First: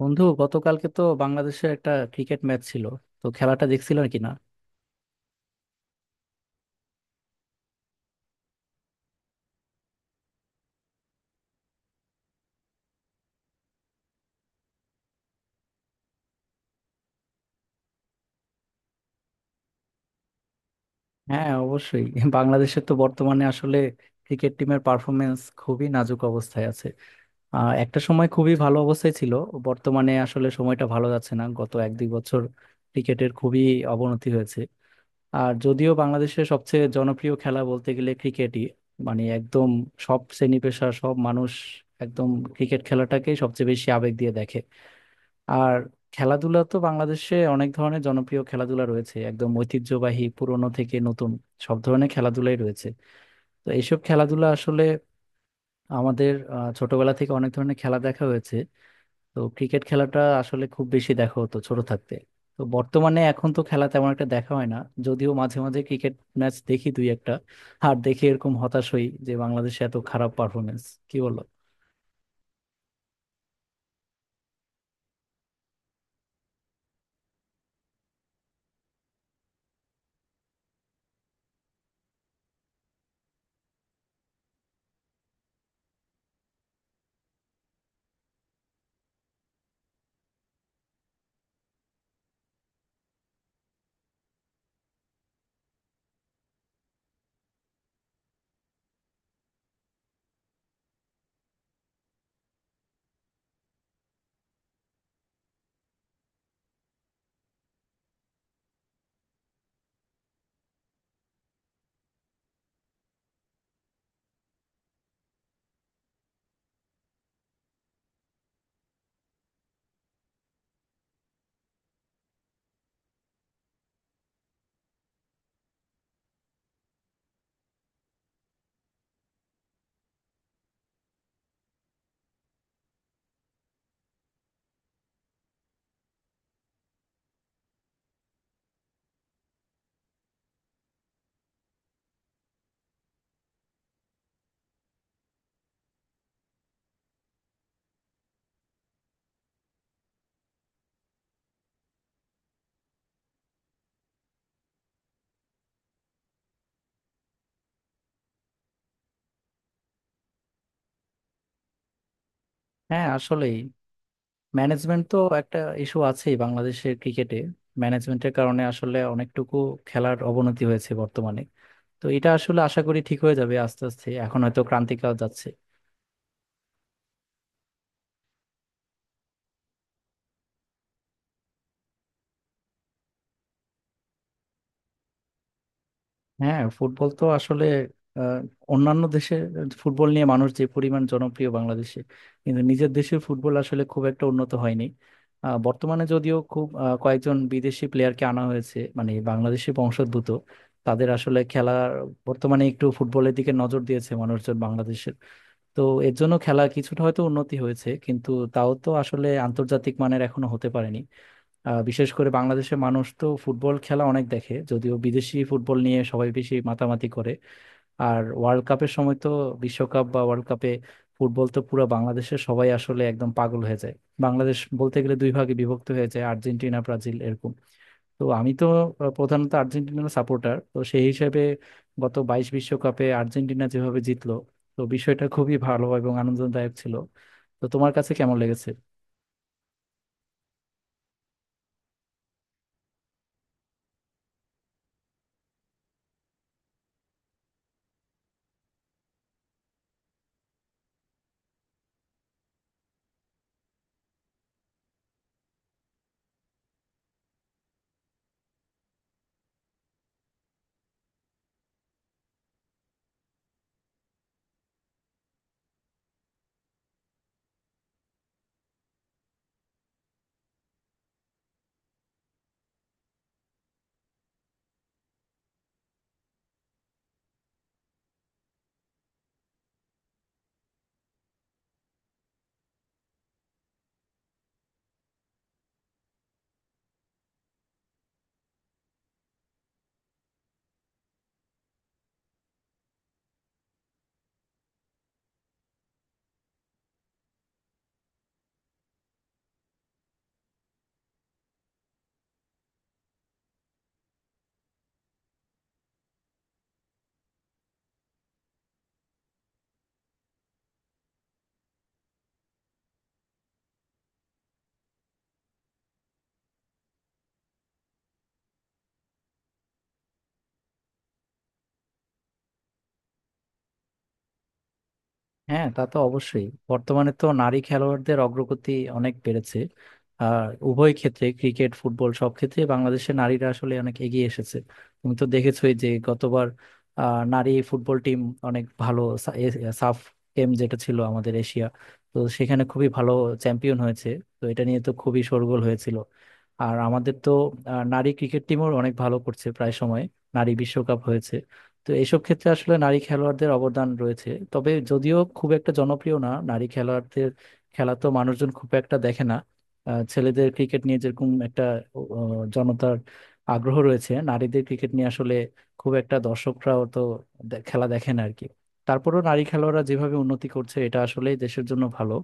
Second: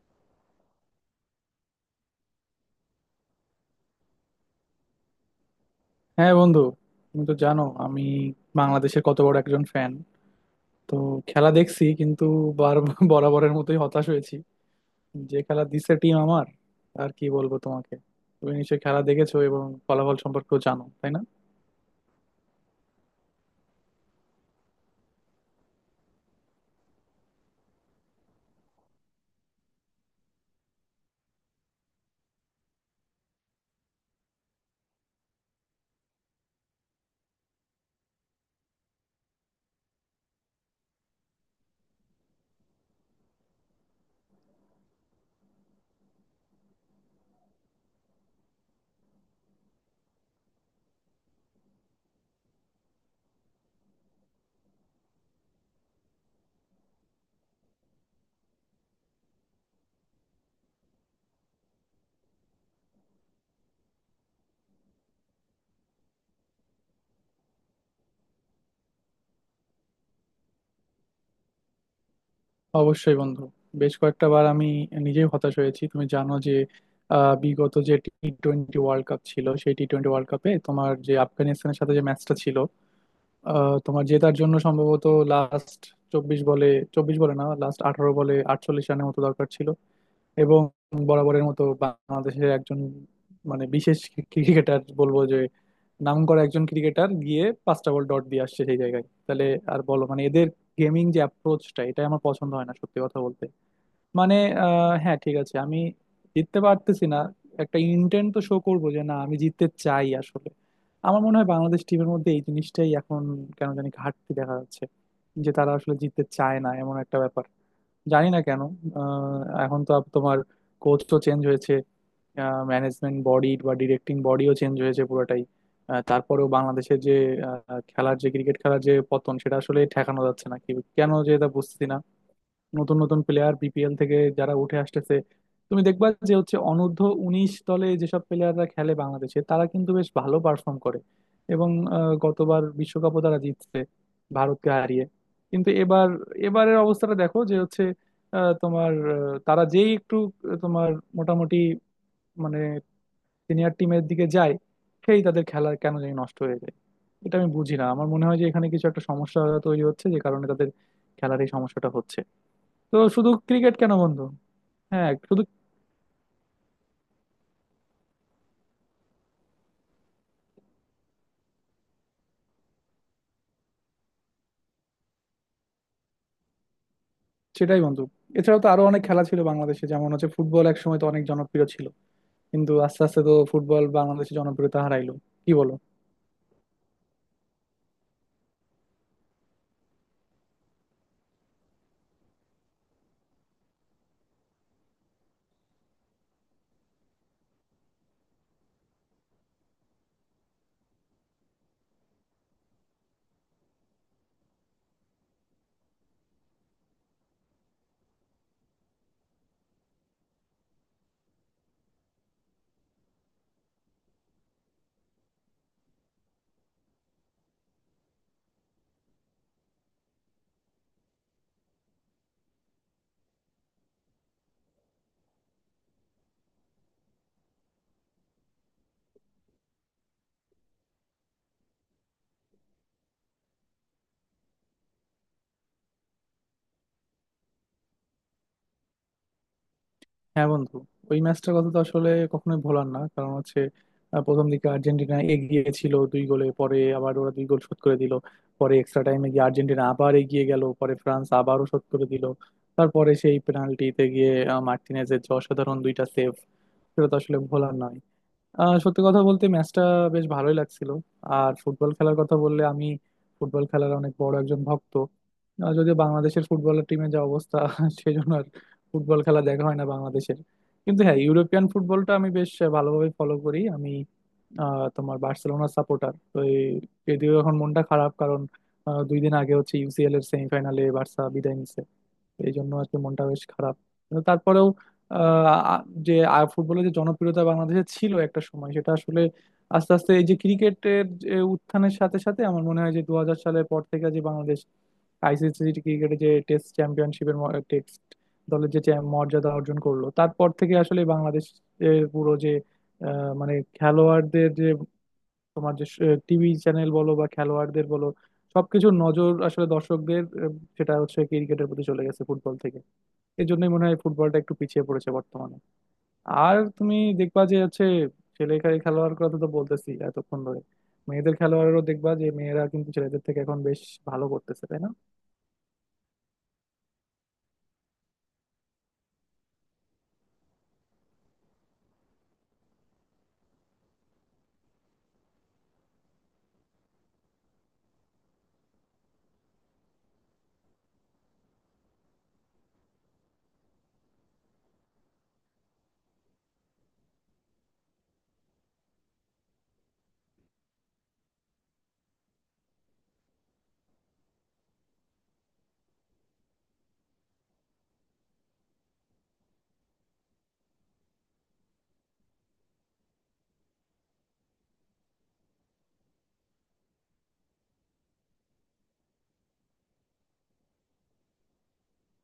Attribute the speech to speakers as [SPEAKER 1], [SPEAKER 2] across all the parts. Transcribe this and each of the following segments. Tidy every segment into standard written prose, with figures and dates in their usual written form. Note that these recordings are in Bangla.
[SPEAKER 1] বন্ধু, গতকালকে তো বাংলাদেশের একটা ক্রিকেট ম্যাচ ছিল। তো খেলাটা দেখছিল নাকি না?
[SPEAKER 2] হ্যাঁ বন্ধু, তুমি তো জানো আমি বাংলাদেশের কত বড় একজন ফ্যান। তো খেলা দেখছি, কিন্তু বার বরাবরের মতোই হতাশ হয়েছি, যে খেলা দিছে টিম আমার। আর কি বলবো তোমাকে? তুমি নিশ্চয়ই খেলা দেখেছো এবং ফলাফল সম্পর্কেও জানো, তাই না?
[SPEAKER 1] হ্যাঁ, অবশ্যই। বাংলাদেশের তো বর্তমানে আসলে ক্রিকেট টিমের পারফরমেন্স খুবই নাজুক অবস্থায় আছে। একটা সময় খুবই ভালো অবস্থায় ছিল। বর্তমানে আসলে সময়টা ভালো যাচ্ছে না, গত এক দুই বছর ক্রিকেটের খুবই অবনতি হয়েছে। আর যদিও বাংলাদেশের সবচেয়ে জনপ্রিয় খেলা বলতে গেলে ক্রিকেটই, মানে একদম সব শ্রেণী পেশা সব মানুষ একদম ক্রিকেট খেলাটাকেই সবচেয়ে বেশি আবেগ দিয়ে দেখে। আর খেলাধুলা তো বাংলাদেশে অনেক ধরনের জনপ্রিয় খেলাধুলা রয়েছে, একদম ঐতিহ্যবাহী পুরনো থেকে নতুন সব ধরনের খেলাধুলাই রয়েছে। তো এইসব খেলাধুলা আসলে আমাদের ছোটবেলা থেকে অনেক ধরনের খেলা দেখা হয়েছে। তো ক্রিকেট খেলাটা আসলে খুব বেশি দেখা হতো ছোট থাকতে। তো বর্তমানে এখন তো খেলা তেমন একটা দেখা হয় না, যদিও মাঝে মাঝে ক্রিকেট ম্যাচ দেখি দুই একটা। আর দেখে এরকম হতাশ হই যে বাংলাদেশে এত খারাপ পারফরমেন্স। কি বলো?
[SPEAKER 2] অবশ্যই বন্ধু, বেশ কয়েকটা বার আমি নিজেই হতাশ হয়েছি। তুমি জানো যে বিগত যে টি20 ওয়ার্ল্ড কাপ ছিল, সেই টি20 ওয়ার্ল্ড কাপে তোমার যে আফগানিস্তানের সাথে যে ম্যাচটা ছিল, তোমার জেতার জন্য সম্ভবত লাস্ট 24 বলে, 24 বলে না, লাস্ট 18 বলে 48 রানের মতো দরকার ছিল। এবং বরাবরের মতো বাংলাদেশের একজন, মানে বিশেষ ক্রিকেটার বলবো যে, নাম করা একজন ক্রিকেটার গিয়ে পাঁচটা বল ডট দিয়ে আসছে সেই জায়গায়। তাহলে আর বলো, মানে এদের গেমিং যে অ্যাপ্রোচটা, এটা আমার পছন্দ হয় না সত্যি কথা বলতে। মানে হ্যাঁ ঠিক আছে, আমি জিততে পারতেছি না, একটা ইন্টেন্ট তো শো করবো যে না, আমি জিততে চাই আসলে। আমার মনে হয় বাংলাদেশ টিমের মধ্যে এই জিনিসটাই এখন কেন জানি ঘাটতি দেখা যাচ্ছে, যে তারা আসলে জিততে চায় না, এমন একটা ব্যাপার। জানি না কেন। আহ, এখন তো তোমার কোচ তো চেঞ্জ হয়েছে, ম্যানেজমেন্ট বডি বা ডিরেক্টিং বডিও চেঞ্জ হয়েছে পুরোটাই। তারপরেও বাংলাদেশের যে খেলার যে, ক্রিকেট খেলার যে পতন, সেটা আসলে ঠেকানো যাচ্ছে না কি, কেন যে এটা বুঝতেছি না। নতুন নতুন প্লেয়ার বিপিএল থেকে যারা উঠে আসতেছে, তুমি দেখবা যে হচ্ছে, অনূর্ধ্ব 19 দলে যেসব প্লেয়াররা খেলে বাংলাদেশে, তারা কিন্তু বেশ ভালো পারফর্ম করে। এবং গতবার বিশ্বকাপও তারা জিতছে ভারতকে হারিয়ে। কিন্তু এবার, এবারের অবস্থাটা দেখো যে হচ্ছে আহ, তোমার আহ, তারা যেই একটু আহ, তোমার মোটামুটি, মানে, সিনিয়র টিমের দিকে যায়, সেই তাদের খেলা কেন জানি নষ্ট হয়ে যায়। এটা আমি বুঝি না। আমার মনে হয় যে এখানে কিছু একটা সমস্যা তৈরি হচ্ছে, যে কারণে তাদের খেলার এই সমস্যাটা হচ্ছে। তো
[SPEAKER 1] হ্যাঁ,
[SPEAKER 2] শুধু
[SPEAKER 1] আসলেই।
[SPEAKER 2] ক্রিকেট কেন বন্ধু?
[SPEAKER 1] ম্যানেজমেন্ট
[SPEAKER 2] হ্যাঁ,
[SPEAKER 1] তো
[SPEAKER 2] শুধু।
[SPEAKER 1] একটা ইস্যু আছেই বাংলাদেশের ক্রিকেটে। ম্যানেজমেন্টের কারণে আসলে অনেকটুকু খেলার অবনতি হয়েছে বর্তমানে। তো এটা আসলে আশা করি ঠিক হয়ে যাবে আস্তে আস্তে, এখন হয়তো ক্রান্তিকাল যাচ্ছে।
[SPEAKER 2] সেটাই বন্ধু, এছাড়াও তো আরো অনেক খেলা ছিল বাংলাদেশে, যেমন হচ্ছে ফুটবল। এক সময় তো অনেক জনপ্রিয় ছিল, কিন্তু আস্তে আস্তে তো ফুটবল বাংলাদেশে জনপ্রিয়তা হারাইলো। কি বলো?
[SPEAKER 1] হ্যাঁ, ফুটবল তো আসলে আহ, অন্যান্য দেশের ফুটবল নিয়ে মানুষ যে পরিমাণ জনপ্রিয় বাংলাদেশে, কিন্তু নিজের দেশের ফুটবল আসলে খুব একটা উন্নত হয়নি। বর্তমানে যদিও খুব কয়েকজন বিদেশি প্লেয়ারকে আনা হয়েছে, মানে বাংলাদেশি বংশোদ্ভূত, তাদের আসলে খেলার বর্তমানে একটু ফুটবলের দিকে নজর দিয়েছে মানুষজন বাংলাদেশের। তো এর জন্য খেলা কিছুটা হয়তো উন্নতি হয়েছে, কিন্তু তাও তো আসলে আন্তর্জাতিক মানের এখনো হতে পারেনি। বিশেষ করে বাংলাদেশের মানুষ তো ফুটবল খেলা অনেক দেখে, যদিও বিদেশি ফুটবল নিয়ে সবাই বেশি মাতামাতি করে। আর ওয়ার্ল্ড কাপের সময় তো, বিশ্বকাপ বা ওয়ার্ল্ড কাপে ফুটবল তো পুরো বাংলাদেশের সবাই আসলে একদম পাগল হয়ে যায়। বাংলাদেশ বলতে গেলে দুই ভাগে বিভক্ত হয়ে যায়, আর্জেন্টিনা, ব্রাজিল এরকম। তো আমি তো প্রধানত আর্জেন্টিনার সাপোর্টার, তো সেই হিসেবে গত 22 বিশ্বকাপে আর্জেন্টিনা যেভাবে জিতলো, তো বিষয়টা খুবই ভালো এবং আনন্দদায়ক ছিল। তো তোমার কাছে কেমন লেগেছে?
[SPEAKER 2] হ্যাঁ বন্ধু, ওই ম্যাচটার কথা তো আসলে কখনোই ভোলার না। কারণ হচ্ছে, প্রথম দিকে আর্জেন্টিনা এগিয়ে ছিল দুই গোলে, পরে আবার ওরা দুই গোল শোধ করে দিল। পরে এক্সট্রা টাইমে গিয়ে আর্জেন্টিনা আবার এগিয়ে গেল, পরে ফ্রান্স আবারও শোধ করে দিল। তারপরে সেই পেনাল্টিতে গিয়ে মার্টিনেজের যে অসাধারণ দুইটা সেভ, সেটা তো আসলে ভোলার না। সত্যি কথা বলতে, ম্যাচটা বেশ ভালোই লাগছিল। আর ফুটবল খেলার কথা বললে, আমি ফুটবল খেলার অনেক বড় একজন ভক্ত। যদিও বাংলাদেশের ফুটবলের টিমে যা অবস্থা সেই জন্য আর ফুটবল খেলা দেখা হয় না বাংলাদেশের। কিন্তু হ্যাঁ, ইউরোপিয়ান ফুটবলটা আমি বেশ ভালোভাবে ফলো করি আমি। তোমার বার্সেলোনা সাপোর্টার তো যদিও এখন মনটা খারাপ, কারণ 2 দিন আগে হচ্ছে ইউসিএল এর সেমিফাইনালে বার্সা বিদায় নিছে। এই জন্য আর কি মনটা বেশ খারাপ। কিন্তু তারপরেও আহ, আ- যে ফুটবলের যে জনপ্রিয়তা বাংলাদেশে ছিল একটা সময়, সেটা আসলে আস্তে আস্তে, এই যে ক্রিকেটের যে উত্থানের সাথে সাথে, আমার মনে হয় যে 2000 সালের পর থেকে, যে বাংলাদেশ আইসিসি ক্রিকেটে যে টেস্ট চ্যাম্পিয়নশিপের, টেস্ট দলের যে মর্যাদা অর্জন করলো, তারপর থেকে আসলে বাংলাদেশ পুরো যে মানে খেলোয়াড়দের যে, তোমার যে টিভি চ্যানেল বলো বা খেলোয়াড়দের বলো, সবকিছুর নজর আসলে দর্শকদের, সেটা হচ্ছে ক্রিকেটের প্রতি চলে গেছে ফুটবল থেকে। এই জন্যই মনে হয় ফুটবলটা একটু পিছিয়ে পড়েছে বর্তমানে। আর তুমি দেখবা যে হচ্ছে, খেলোয়াড় কথা তো বলতেছি এতক্ষণ ধরে, মেয়েদের খেলোয়াড়েরও দেখবা, যে মেয়েরা কিন্তু ছেলেদের থেকে এখন বেশ ভালো করতেছে, তাই না?
[SPEAKER 1] হ্যাঁ, তা তো অবশ্যই। বর্তমানে তো নারী খেলোয়াড়দের অগ্রগতি অনেক বেড়েছে। আর উভয় ক্ষেত্রে ক্রিকেট, ফুটবল, সব ক্ষেত্রে বাংলাদেশের নারীরা আসলে অনেক এগিয়ে এসেছে। তুমি তো দেখেছোই যে গতবার নারী ফুটবল টিম অনেক ভালো সাফ গেম যেটা ছিল আমাদের এশিয়া, তো সেখানে খুবই ভালো চ্যাম্পিয়ন হয়েছে। তো এটা নিয়ে তো খুবই শোরগোল হয়েছিল। আর আমাদের তো নারী ক্রিকেট টিমও অনেক ভালো করছে প্রায় সময়। নারী বিশ্বকাপ হয়েছে। তো এইসব ক্ষেত্রে আসলে নারী খেলোয়াড়দের অবদান রয়েছে, তবে যদিও খুব একটা জনপ্রিয় না নারী খেলোয়াড়দের। খেলা তো মানুষজন খুব একটা দেখে না। ছেলেদের ক্রিকেট নিয়ে যেরকম একটা জনতার আগ্রহ রয়েছে, নারীদের ক্রিকেট নিয়ে আসলে খুব একটা দর্শকরাও তো খেলা দেখে না আর কি। তারপরেও নারী খেলোয়াড়রা যেভাবে উন্নতি করছে, এটা আসলে দেশের জন্য ভালো।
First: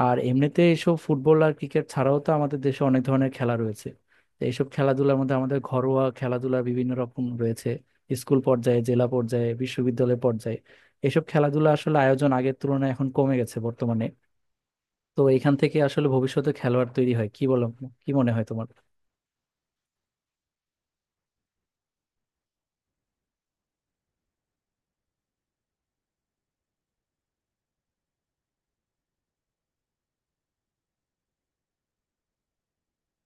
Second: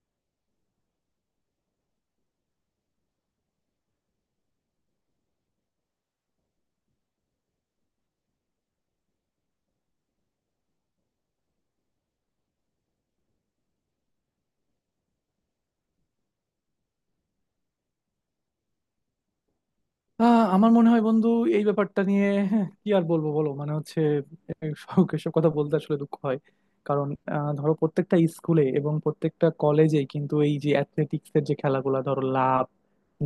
[SPEAKER 1] আর এমনিতে এসব ফুটবল আর ক্রিকেট ছাড়াও তো আমাদের দেশে অনেক ধরনের খেলা রয়েছে। তো এইসব খেলাধুলার মধ্যে আমাদের ঘরোয়া খেলাধুলা বিভিন্ন রকম রয়েছে। স্কুল পর্যায়ে, জেলা পর্যায়ে, বিশ্ববিদ্যালয় পর্যায়ে এসব খেলাধুলা আসলে আয়োজন আগের তুলনায় এখন কমে গেছে বর্তমানে। তো এখান থেকে আসলে ভবিষ্যতে খেলোয়াড় তৈরি হয় কি? বলো, কি মনে হয় তোমার?
[SPEAKER 2] আমার মনে হয় বন্ধু, এই ব্যাপারটা নিয়ে হ্যাঁ, কি আর বলবো বলো, মানে হচ্ছে সব এসব কথা বলতে আসলে দুঃখ হয়। কারণ ধরো প্রত্যেকটা স্কুলে এবং প্রত্যেকটা কলেজে কিন্তু এই যে অ্যাথলেটিক্স এর যে খেলাগুলো, ধরো লাফ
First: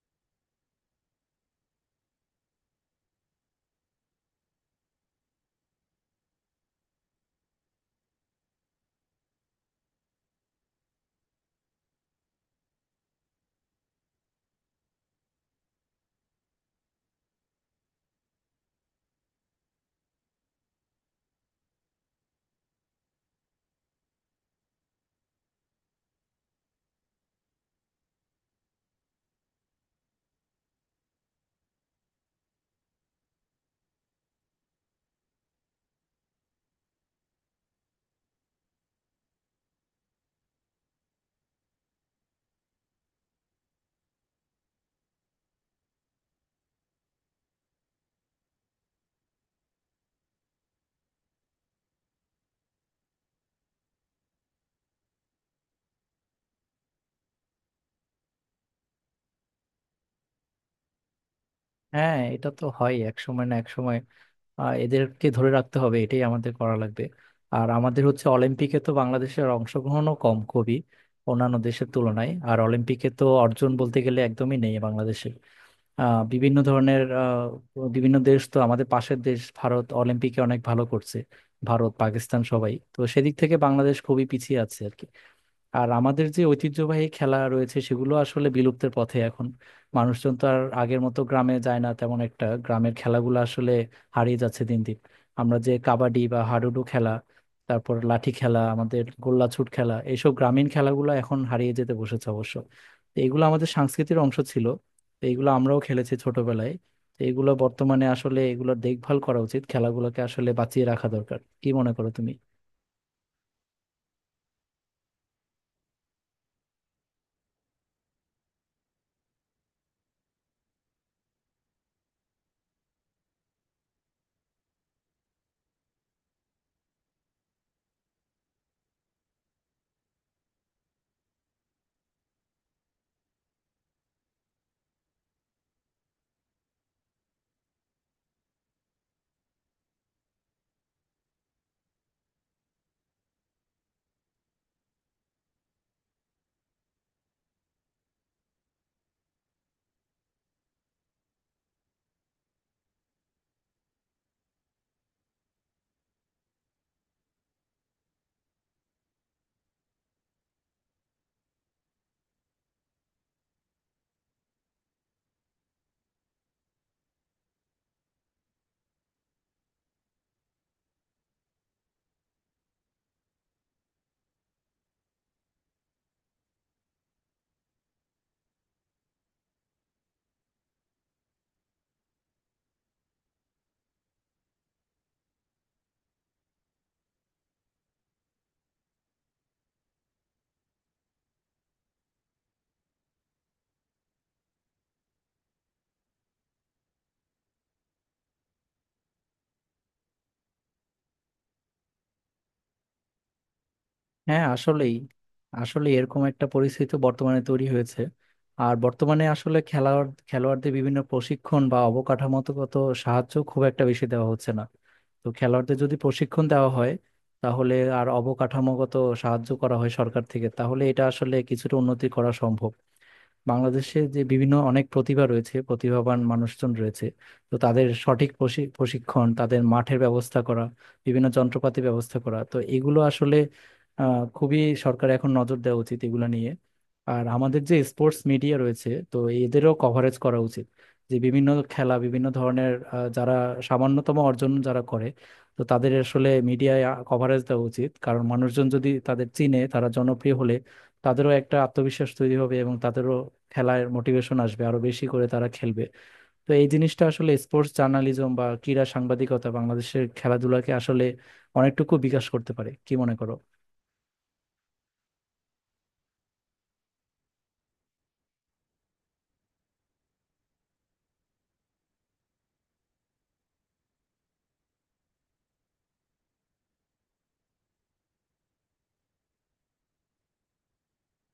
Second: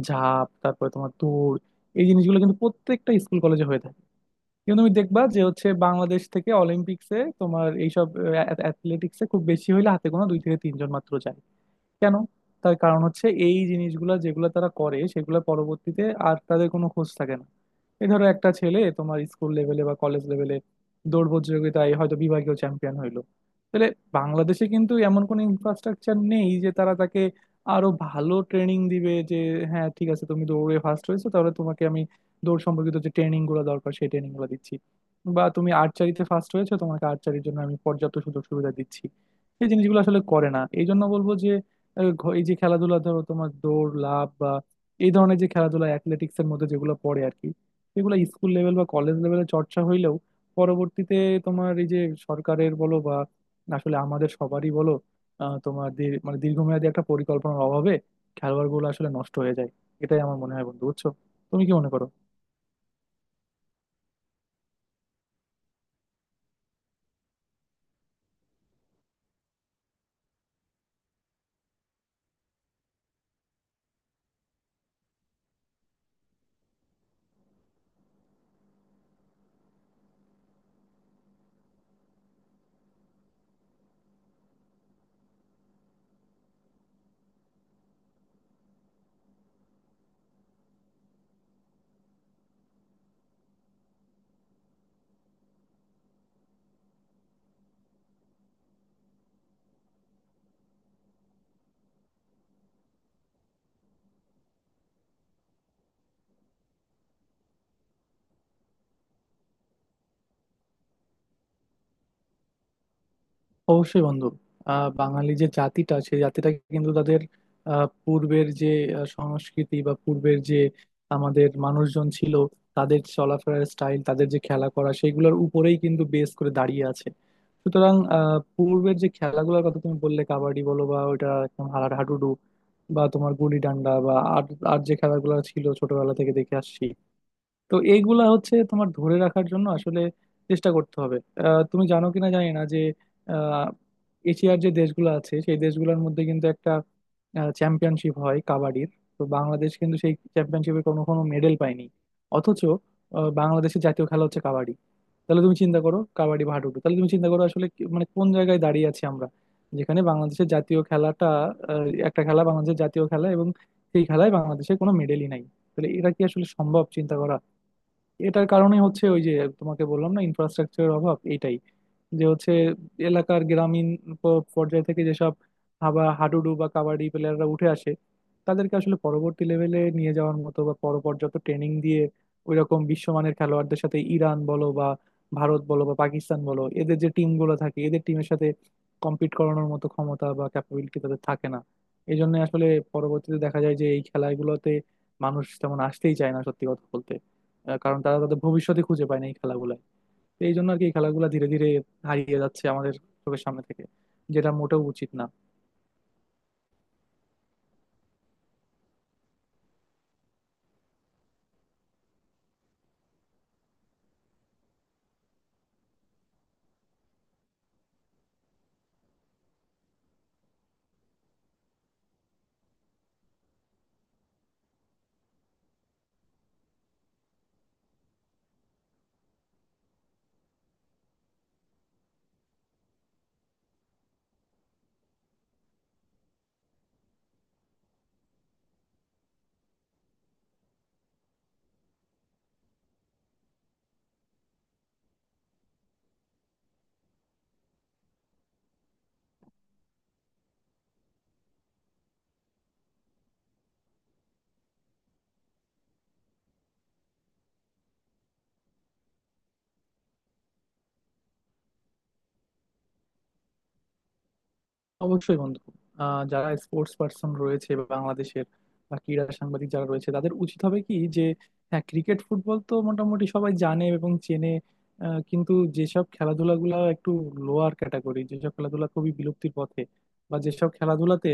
[SPEAKER 2] ঝাঁপ, তারপরে তোমার দৌড়, এই জিনিসগুলো কিন্তু প্রত্যেকটা স্কুল কলেজে হয়ে থাকে। কিন্তু তুমি দেখবা যে হচ্ছে, বাংলাদেশ থেকে অলিম্পিক্সে তোমার এইসব অ্যাথলেটিক্সে খুব বেশি হইলে হাতে গোনা দুই থেকে তিনজন মাত্র যায়। কেন? তার কারণ হচ্ছে, এই জিনিসগুলো যেগুলো তারা করে, সেগুলো পরবর্তীতে আর তাদের কোনো খোঁজ থাকে না। এই ধরো একটা ছেলে তোমার স্কুল লেভেলে বা কলেজ লেভেলে দৌড় প্রতিযোগিতায় হয়তো বিভাগীয় চ্যাম্পিয়ন হইলো। তাহলে বাংলাদেশে কিন্তু এমন কোনো ইনফ্রাস্ট্রাকচার নেই যে তারা তাকে আরো ভালো ট্রেনিং দিবে, যে হ্যাঁ ঠিক আছে, তুমি দৌড়ে ফার্স্ট হয়েছো, তাহলে তোমাকে আমি দৌড় সম্পর্কিত যে ট্রেনিং গুলো দরকার সেই ট্রেনিং গুলো দিচ্ছি, বা তুমি আর্চারিতে ফার্স্ট হয়েছো, তোমাকে আর্চারির জন্য আমি পর্যাপ্ত সুযোগ সুবিধা দিচ্ছি। এই জিনিসগুলো আসলে করে না। এই জন্য বলবো যে এই যে খেলাধুলা, ধরো তোমার দৌড় লাফ বা এই ধরনের যে খেলাধুলা অ্যাথলেটিক্স এর মধ্যে যেগুলো পড়ে আর কি, সেগুলো স্কুল লেভেল বা কলেজ লেভেলে চর্চা হইলেও পরবর্তীতে তোমার এই যে সরকারের বলো বা আসলে আমাদের সবারই বলো, মানে দীর্ঘমেয়াদী একটা পরিকল্পনার অভাবে খেলোয়াড় গুলো আসলে নষ্ট হয়ে যায়। এটাই আমার মনে হয় বন্ধু, বুঝছো? তুমি কি মনে করো?
[SPEAKER 1] হ্যাঁ, এটা তো হয়, এক সময় না এক সময় এদেরকে ধরে রাখতে হবে, এটাই আমাদের করা লাগবে। আর আমাদের হচ্ছে, অলিম্পিকে তো বাংলাদেশের অংশগ্রহণও কম খুবই, অন্যান্য দেশের তুলনায়। আর অলিম্পিকে তো অর্জন বলতে গেলে একদমই নেই বাংলাদেশের। বিভিন্ন ধরনের বিভিন্ন দেশ তো, আমাদের পাশের দেশ ভারত অলিম্পিকে অনেক ভালো করছে। ভারত, পাকিস্তান সবাই তো, সেদিক থেকে বাংলাদেশ খুবই পিছিয়ে আছে আর কি। আর আমাদের যে ঐতিহ্যবাহী খেলা রয়েছে সেগুলো আসলে বিলুপ্তের পথে এখন। মানুষজন তো আর আগের মতো গ্রামে যায় না তেমন একটা, গ্রামের খেলাগুলো আসলে হারিয়ে যাচ্ছে দিন দিন। আমরা যে কাবাডি বা হাডুডু খেলা, তারপর লাঠি খেলা, আমাদের গোল্লাছুট খেলা, এইসব গ্রামীণ খেলাগুলো এখন হারিয়ে যেতে বসেছে অবশ্য। তো এগুলো আমাদের সংস্কৃতির অংশ ছিল। তো এগুলো আমরাও খেলেছি ছোটবেলায়। তো এগুলো বর্তমানে আসলে এগুলোর দেখভাল করা উচিত, খেলাগুলোকে আসলে বাঁচিয়ে রাখা দরকার। কি মনে করো তুমি?
[SPEAKER 2] অবশ্যই বন্ধু। বাঙালি যে জাতিটা, সেই জাতিটা কিন্তু তাদের পূর্বের যে সংস্কৃতি বা পূর্বের যে আমাদের মানুষজন ছিল, তাদের চলাফেরার স্টাইল, তাদের যে খেলা করা, সেইগুলোর উপরেই কিন্তু বেস করে দাঁড়িয়ে আছে। সুতরাং পূর্বের যে খেলাগুলোর কথা তুমি বললে, কাবাডি বলো বা ওইটা একদম হাডুডু, বা তোমার গুলি ডান্ডা বা আর, আর যে খেলাগুলো ছিল ছোটবেলা থেকে দেখে আসছি, তো এইগুলা হচ্ছে তোমার ধরে রাখার জন্য আসলে চেষ্টা করতে হবে। তুমি জানো কিনা জানি না যে আহ, এশিয়ার যে দেশগুলো আছে, সেই দেশগুলোর মধ্যে কিন্তু একটা চ্যাম্পিয়নশিপ হয় কাবাডির। তো বাংলাদেশ কিন্তু সেই চ্যাম্পিয়নশিপে কোনো কোনো মেডেল পায়নি। অথচ বাংলাদেশের জাতীয় খেলা হচ্ছে কাবাডি। তাহলে তুমি চিন্তা করো, কাবাডি হাডুডু, তাহলে তুমি চিন্তা করো আসলে মানে কোন জায়গায় দাঁড়িয়ে আছি আমরা? যেখানে বাংলাদেশের জাতীয় খেলাটা, একটা খেলা বাংলাদেশের জাতীয় খেলা, এবং সেই খেলায় বাংলাদেশের কোনো মেডেলই নাই। তাহলে এটা কি আসলে সম্ভব চিন্তা করা? এটার কারণেই হচ্ছে ওই যে তোমাকে বললাম না, ইনফ্রাস্ট্রাকচারের অভাব, এইটাই। যে হচ্ছে এলাকার গ্রামীণ পর্যায় থেকে যেসব হাবা হাডুডু বা কাবাডি প্লেয়াররা উঠে আসে, তাদেরকে আসলে পরবর্তী লেভেলে নিয়ে যাওয়ার মতো বা পর্যাপ্ত ট্রেনিং দিয়ে ওইরকম বিশ্বমানের খেলোয়াড়দের সাথে, ইরান বলো বা ভারত বলো বা পাকিস্তান বলো, এদের যে টিমগুলো থাকে, এদের টিমের সাথে কম্পিট করানোর মতো ক্ষমতা বা ক্যাপাবিলিটি তাদের থাকে না। এই জন্য আসলে পরবর্তীতে দেখা যায় যে এই খেলাগুলোতে মানুষ তেমন আসতেই চায় না সত্যি কথা বলতে। কারণ তারা তাদের ভবিষ্যতে খুঁজে পায় না এই খেলাগুলায়। তো এই জন্য আর কি এই খেলাগুলো ধীরে ধীরে হারিয়ে যাচ্ছে আমাদের চোখের সামনে থেকে,
[SPEAKER 1] হ্যাঁ,
[SPEAKER 2] যেটা মোটেও
[SPEAKER 1] আসলেই।
[SPEAKER 2] উচিত না।
[SPEAKER 1] আসলে এরকম একটা পরিস্থিতি বর্তমানে তৈরি হয়েছে। আর বর্তমানে আসলে খেলোয়াড়দের বিভিন্ন প্রশিক্ষণ বা অবকাঠামোগত সাহায্য খুব একটা বেশি দেওয়া হচ্ছে না। তো খেলোয়াড়দের যদি প্রশিক্ষণ দেওয়া হয়, তাহলে আর অবকাঠামোগত সাহায্য করা হয় সরকার থেকে, তাহলে এটা আসলে কিছুটা উন্নতি করা সম্ভব। বাংলাদেশে যে বিভিন্ন অনেক প্রতিভা রয়েছে, প্রতিভাবান মানুষজন রয়েছে, তো তাদের সঠিক প্রশিক্ষণ, তাদের মাঠের ব্যবস্থা করা, বিভিন্ন যন্ত্রপাতি ব্যবস্থা করা, তো এগুলো আসলে খুবই, সরকার এখন নজর দেওয়া উচিত এগুলো নিয়ে। আর আমাদের যে স্পোর্টস মিডিয়া রয়েছে, তো এদেরও কভারেজ করা উচিত যে বিভিন্ন খেলা, বিভিন্ন ধরনের যারা সামান্যতম অর্জন যারা করে, তো তাদের আসলে মিডিয়ায় কভারেজ দেওয়া উচিত। কারণ মানুষজন যদি তাদের চিনে, তারা জনপ্রিয় হলে তাদেরও একটা আত্মবিশ্বাস তৈরি হবে এবং তাদেরও খেলার মোটিভেশন আসবে, আরো বেশি করে তারা খেলবে। তো এই জিনিসটা আসলে স্পোর্টস জার্নালিজম বা ক্রীড়া সাংবাদিকতা বাংলাদেশের খেলাধুলাকে আসলে অনেকটুকু বিকাশ করতে পারে। কি মনে করো?
[SPEAKER 2] অবশ্যই বন্ধু। যারা স্পোর্টস পার্সন রয়েছে বা বাংলাদেশের, বা ক্রীড়া সাংবাদিক যারা রয়েছে, তাদের উচিত হবে কি যে, হ্যাঁ ক্রিকেট ফুটবল তো মোটামুটি সবাই জানে এবং চেনে। কিন্তু যেসব খেলাধুলাগুলো একটু লোয়ার ক্যাটাগরি, যেসব খেলাধুলা খুবই বিলুপ্তির পথে, বা যেসব খেলাধুলাতে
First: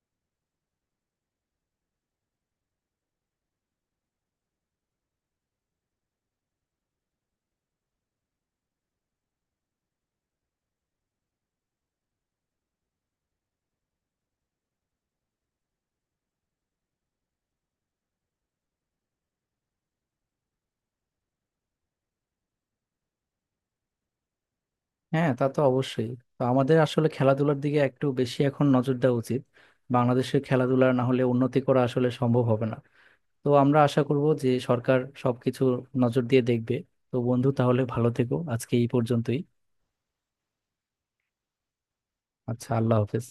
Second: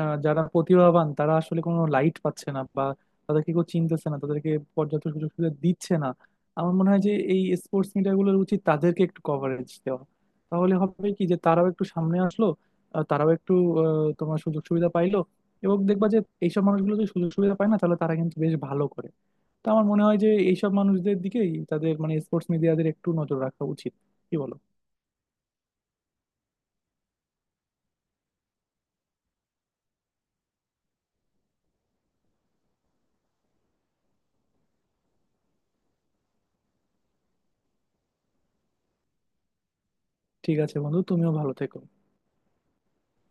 [SPEAKER 2] যারা প্রতিভাবান, তারা আসলে কোনো লাইট পাচ্ছে না, বা তাদেরকে কেউ চিনতেছে না, তাদেরকে পর্যাপ্ত সুযোগ সুবিধা দিচ্ছে না, আমার মনে হয় যে এই স্পোর্টস মিডিয়াগুলোর উচিত তাদেরকে একটু কভারেজ দেওয়া। তাহলে হবে কি যে তারাও একটু সামনে আসলো, তারাও একটু তোমার সুযোগ সুবিধা পাইলো। এবং দেখবা যে এইসব মানুষগুলো যদি সুযোগ সুবিধা পায় না, তাহলে তারা কিন্তু বেশ ভালো করে। তো আমার মনে হয় যে এইসব মানুষদের দিকেই তাদের মানে স্পোর্টস মিডিয়াদের একটু নজর রাখা উচিত। কি বলো?
[SPEAKER 1] হ্যাঁ, তা তো অবশ্যই। তো আমাদের আসলে খেলাধুলার দিকে একটু বেশি এখন নজর দেওয়া উচিত, বাংলাদেশের খেলাধুলার না হলে উন্নতি করা আসলে সম্ভব হবে না। তো আমরা আশা করব যে সরকার সবকিছু নজর দিয়ে দেখবে। তো বন্ধু, তাহলে ভালো থেকো, আজকে এই পর্যন্তই।
[SPEAKER 2] ঠিক আছে বন্ধু, তুমিও ভালো থেকো।
[SPEAKER 1] আচ্ছা, আল্লাহ হাফেজ।